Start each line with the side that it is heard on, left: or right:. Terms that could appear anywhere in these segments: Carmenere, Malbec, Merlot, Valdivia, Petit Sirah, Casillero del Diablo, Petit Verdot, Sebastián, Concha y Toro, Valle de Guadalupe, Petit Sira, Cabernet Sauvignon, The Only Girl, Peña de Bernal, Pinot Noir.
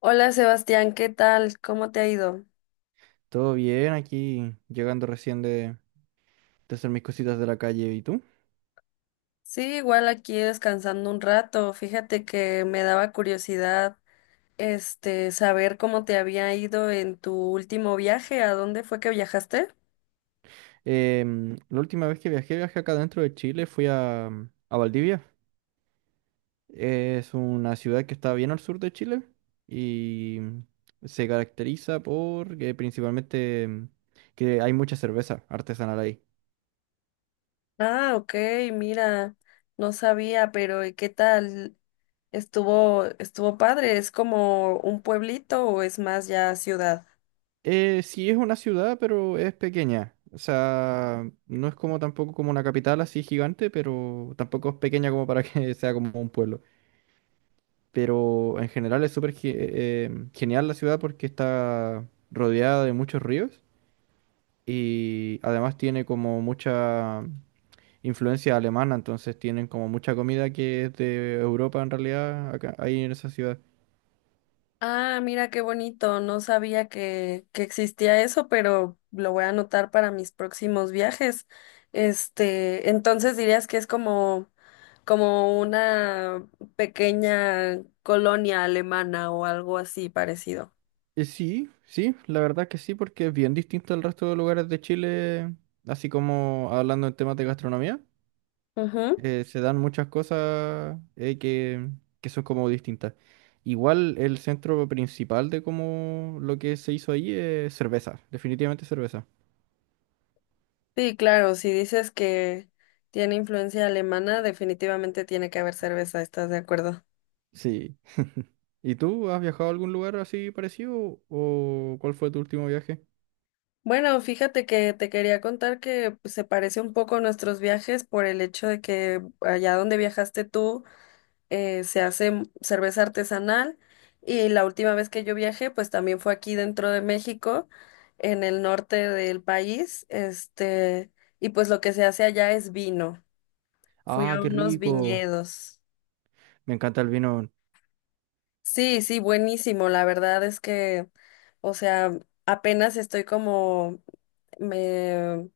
left: Hola Sebastián, ¿qué tal? ¿Cómo te ha ido?
right: Todo bien, aquí llegando recién de hacer mis cositas de la calle. ¿Y tú?
left: Sí, igual aquí descansando un rato. Fíjate que me daba curiosidad, saber cómo te había ido en tu último viaje. ¿A dónde fue que viajaste?
right: La última vez que viajé, viajé acá dentro de Chile, fui a Valdivia. Es una ciudad que está bien al sur de Chile y se caracteriza por que principalmente que hay mucha cerveza artesanal ahí.
left: Ah, ok, mira, no sabía, pero ¿y qué tal? Estuvo padre. ¿Es como un pueblito o es más ya ciudad?
right: Sí es una ciudad, pero es pequeña. O sea, no es como tampoco como una capital así gigante, pero tampoco es pequeña como para que sea como un pueblo. Pero en general es súper genial la ciudad porque está rodeada de muchos ríos y además tiene como mucha influencia alemana, entonces tienen como mucha comida que es de Europa en realidad, acá, ahí en esa ciudad.
left: Ah, mira qué bonito. No sabía que existía eso, pero lo voy a anotar para mis próximos viajes. Entonces dirías que es como, como una pequeña colonia alemana o algo así parecido.
right: Sí, sí, la verdad que sí, porque es bien distinto al resto de lugares de Chile, así como hablando en temas de gastronomía.
left: Ujú.
right: Se dan muchas cosas que son como distintas. Igual el centro principal de como lo que se hizo ahí es cerveza, definitivamente cerveza.
left: Sí, claro, si dices que tiene influencia alemana, definitivamente tiene que haber cerveza, ¿estás de acuerdo?
right: Sí. ¿Y tú has viajado a algún lugar así parecido o cuál fue tu último viaje?
left: Bueno, fíjate que te quería contar que pues, se parece un poco a nuestros viajes por el hecho de que allá donde viajaste tú se hace cerveza artesanal y la última vez que yo viajé pues también fue aquí dentro de México, en el norte del país, y pues lo que se hace allá es vino. Fui
right: Ah,
left: a
right: qué
left: unos
right: rico.
left: viñedos.
right: Me encanta el vino.
left: Sí, sí, buenísimo. La verdad es que, o sea, apenas estoy como me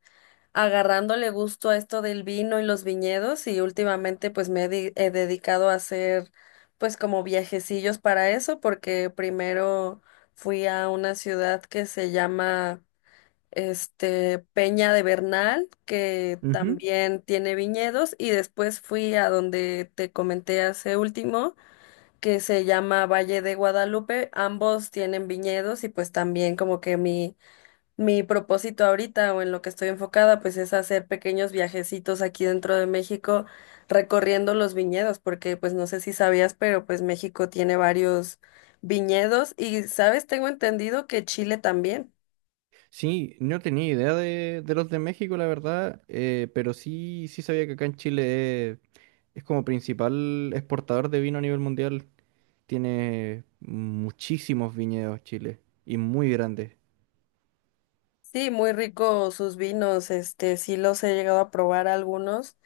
left: agarrándole gusto a esto del vino y los viñedos y últimamente pues me he, he dedicado a hacer pues como viajecillos para eso porque primero fui a una ciudad que se llama Peña de Bernal que
right: Ujú.
left: también tiene viñedos y después fui a donde te comenté hace último que se llama Valle de Guadalupe, ambos tienen viñedos y pues también como que mi propósito ahorita o en lo que estoy enfocada, pues es hacer pequeños viajecitos aquí dentro de México, recorriendo los viñedos, porque pues no sé si sabías, pero pues México tiene varios viñedos y, ¿sabes? Tengo entendido que Chile también.
right: Sí, no tenía idea de los de México, la verdad, pero sí, sí sabía que acá en Chile es como principal exportador de vino a nivel mundial. Tiene muchísimos viñedos Chile y muy grandes.
left: Sí, muy rico sus vinos, sí los he llegado a probar algunos,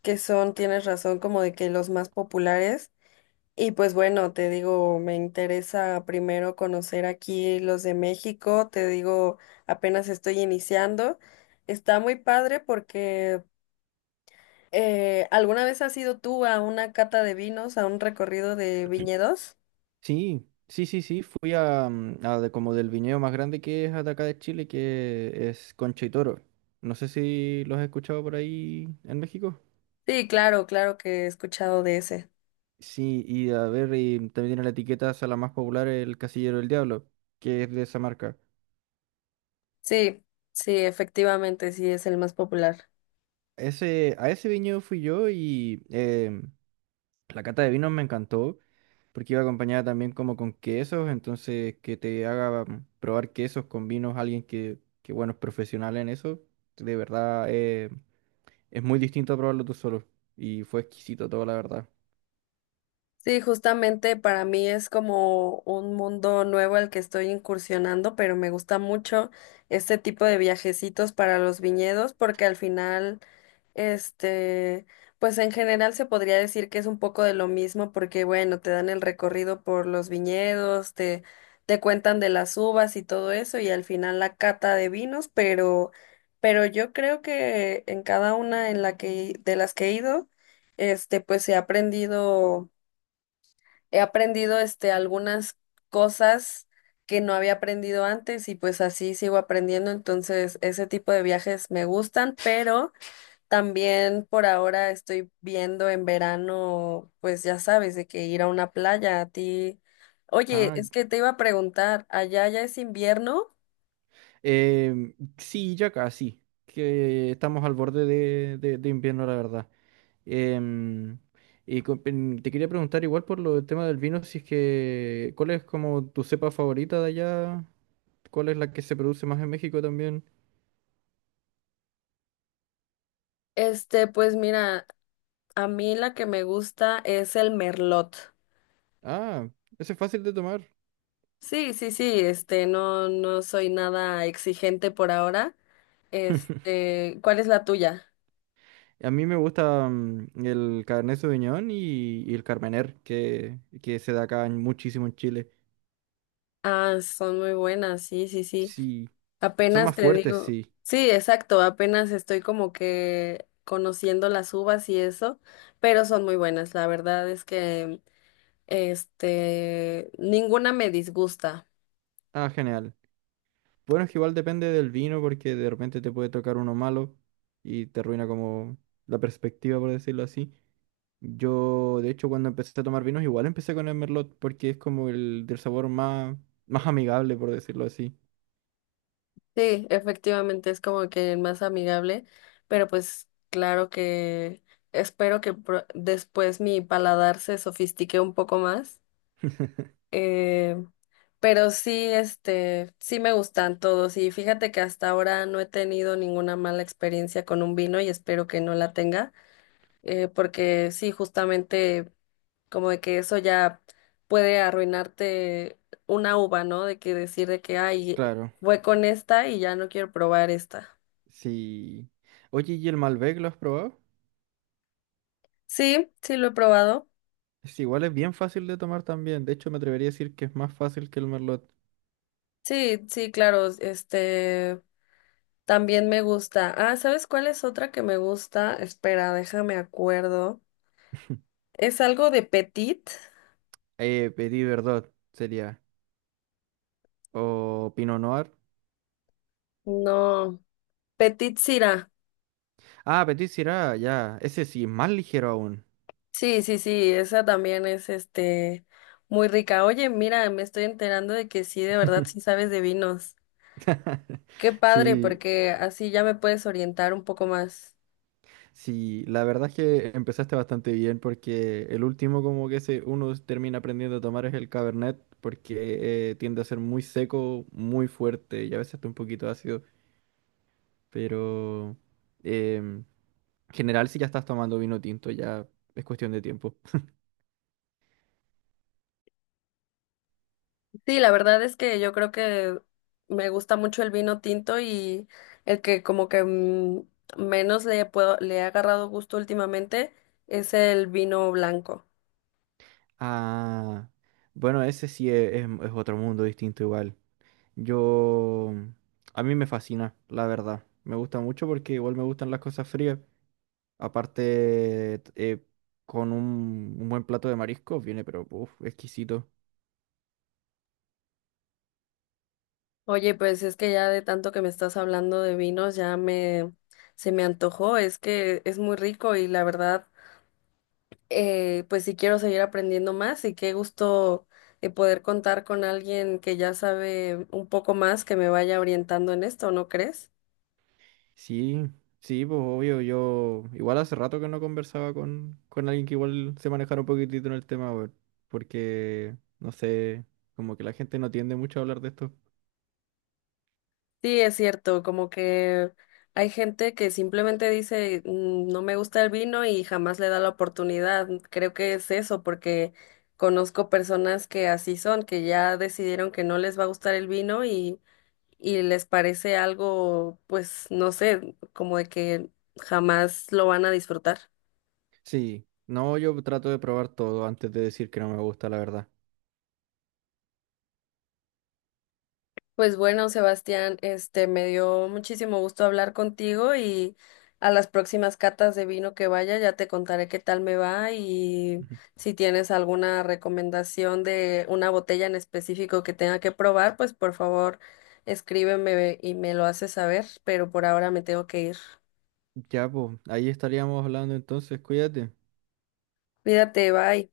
left: que son, tienes razón, como de que los más populares. Y pues bueno, te digo, me interesa primero conocer aquí los de México, te digo, apenas estoy iniciando. Está muy padre porque ¿alguna vez has ido tú a una cata de vinos, a un recorrido de viñedos?
right: Sí, sí, sí, sí. Fui a, mm, a de- como del viñedo más grande que es de acá de Chile, que es Concha y Toro. No sé si los has escuchado por ahí en México.
left: Sí, claro, claro que he escuchado de ese.
right: Sí, y a ver, y también tiene la etiqueta, o sea, la más popular, el Casillero del Diablo, que es de esa marca.
left: Sí, sí, efectivamente, sí es el más popular.
right: Ese, a ese viñedo fui yo y la cata de vinos me encantó, porque iba acompañada también como con quesos, entonces que te haga probar quesos con vinos alguien que bueno, es profesional en eso, de verdad, es muy distinto a probarlo tú solo y fue exquisito todo, la verdad.
left: Sí, justamente para mí es como un mundo nuevo al que estoy incursionando, pero me gusta mucho este tipo de viajecitos para los viñedos porque al final, este, pues en general se podría decir que es un poco de lo mismo porque bueno, te dan el recorrido por los viñedos, te cuentan de las uvas y todo eso y al final la cata de vinos, pero yo creo que en cada una en la que de las que he ido, pues he aprendido algunas cosas que no había aprendido antes y pues así sigo aprendiendo, entonces ese tipo de viajes me gustan, pero también por ahora estoy viendo en verano, pues ya sabes, de que ir a una playa a ti. Oye,
right: Ah,
left: es que te iba a preguntar, ¿allá ya es invierno?
right: sí, ya casi, que estamos al borde de invierno, la verdad. Em, y te quería preguntar igual por lo del tema del vino, si es que, ¿cuál es como tu cepa favorita de allá? ¿Cuál es la que se produce más en México también?
left: Pues mira, a mí la que me gusta es el merlot.
right: Ah, ese es fácil de tomar.
left: Sí, sí, sí, no, no soy nada exigente por ahora. ¿Cuál es la tuya?
right: A mí me gusta el Cabernet Sauvignon y el Carmener, que se da muchísimo en Chile.
left: Ah, son muy buenas, sí, sí, sí.
right: Sí, son
left: Apenas
right: más
left: te
right: fuertes,
left: digo,
right: sí.
left: sí, exacto, apenas estoy como que conociendo las uvas y eso, pero son muy buenas. La verdad es que, ninguna me disgusta.
right: Ah, genial. Bueno, es que igual depende del vino, porque de repente te puede tocar uno malo y te arruina como la perspectiva, por decirlo así. Yo, de hecho, cuando empecé a tomar vinos, igual empecé con el Merlot, porque es como el del sabor más, más amigable, por decirlo así.
left: Sí, efectivamente es como que el más amigable, pero pues claro que espero que después mi paladar se sofistique un poco más. Eh, pero sí, sí me gustan todos y fíjate que hasta ahora no he tenido ninguna mala experiencia con un vino y espero que no la tenga, porque sí, justamente como de que eso ya puede arruinarte una uva, ¿no? De que decir de que, ay,
right: Claro.
left: fue con esta y ya no quiero probar esta.
right: Sí. Oye, ¿y el Malbec lo has probado?
left: Sí, sí lo he probado.
right: Es igual, es bien fácil de tomar también. De hecho, me atrevería a decir que es más fácil que el Merlot.
left: Sí, sí, claro, también me gusta. Ah, ¿sabes cuál es otra que me gusta? Espera, déjame acuerdo. Es algo de Petit.
right: Petit Verdot sería. O Pinot Noir.
left: No, Petit Sira.
right: Ah, Petit Syrah, ya. Ese sí, más ligero aún.
left: Sí, sí, sí, esa también es muy rica. Oye, mira, me estoy enterando de que sí, de verdad, sí sabes de vinos. Qué padre,
right: Sí,
left: porque así ya me puedes orientar un poco más.
right: sí. La verdad es que empezaste bastante bien porque el último como que se, uno termina aprendiendo a tomar es el Cabernet porque tiende a ser muy seco, muy fuerte y a veces hasta un poquito ácido. Pero em, general, si ya estás tomando vino tinto, ya es cuestión de tiempo.
left: Sí, la verdad es que yo creo que me gusta mucho el vino tinto y el que como que menos le puedo, le he agarrado gusto últimamente es el vino blanco.
right: Ah, bueno, ese sí es otro mundo distinto igual. Yo, a mí me fascina, la verdad. Me gusta mucho porque igual me gustan las cosas frías. Aparte, con un buen plato de mariscos viene, pero, uf, exquisito.
left: Oye, pues es que ya de tanto que me estás hablando de vinos ya me se me antojó, es que es muy rico y la verdad pues sí quiero seguir aprendiendo más y qué gusto poder contar con alguien que ya sabe un poco más que me vaya orientando en esto, ¿no crees?
right: Sí, sí, pues obvio, yo igual hace rato que no conversaba con alguien que igual se manejara un poquitito en el tema, weón, porque, no sé, como que la gente no tiende mucho a hablar de esto.
left: Sí, es cierto, como que hay gente que simplemente dice, "Mm, no me gusta el vino y jamás le da la oportunidad". Creo que es eso, porque conozco personas que así son, que ya decidieron que no les va a gustar el vino y les parece algo, pues, no sé, como de que jamás lo van a disfrutar.
right: Sí, no, yo trato de probar todo antes de decir que no me gusta, la verdad.
left: Pues bueno, Sebastián, me dio muchísimo gusto hablar contigo y a las próximas catas de vino que vaya ya te contaré qué tal me va y
right: Ujú.
left: si tienes alguna recomendación de una botella en específico que tenga que probar, pues por favor escríbeme y me lo haces saber, pero por ahora me tengo que ir.
right: Ya, pues, ahí estaríamos hablando entonces, cuídate.
left: Cuídate, bye.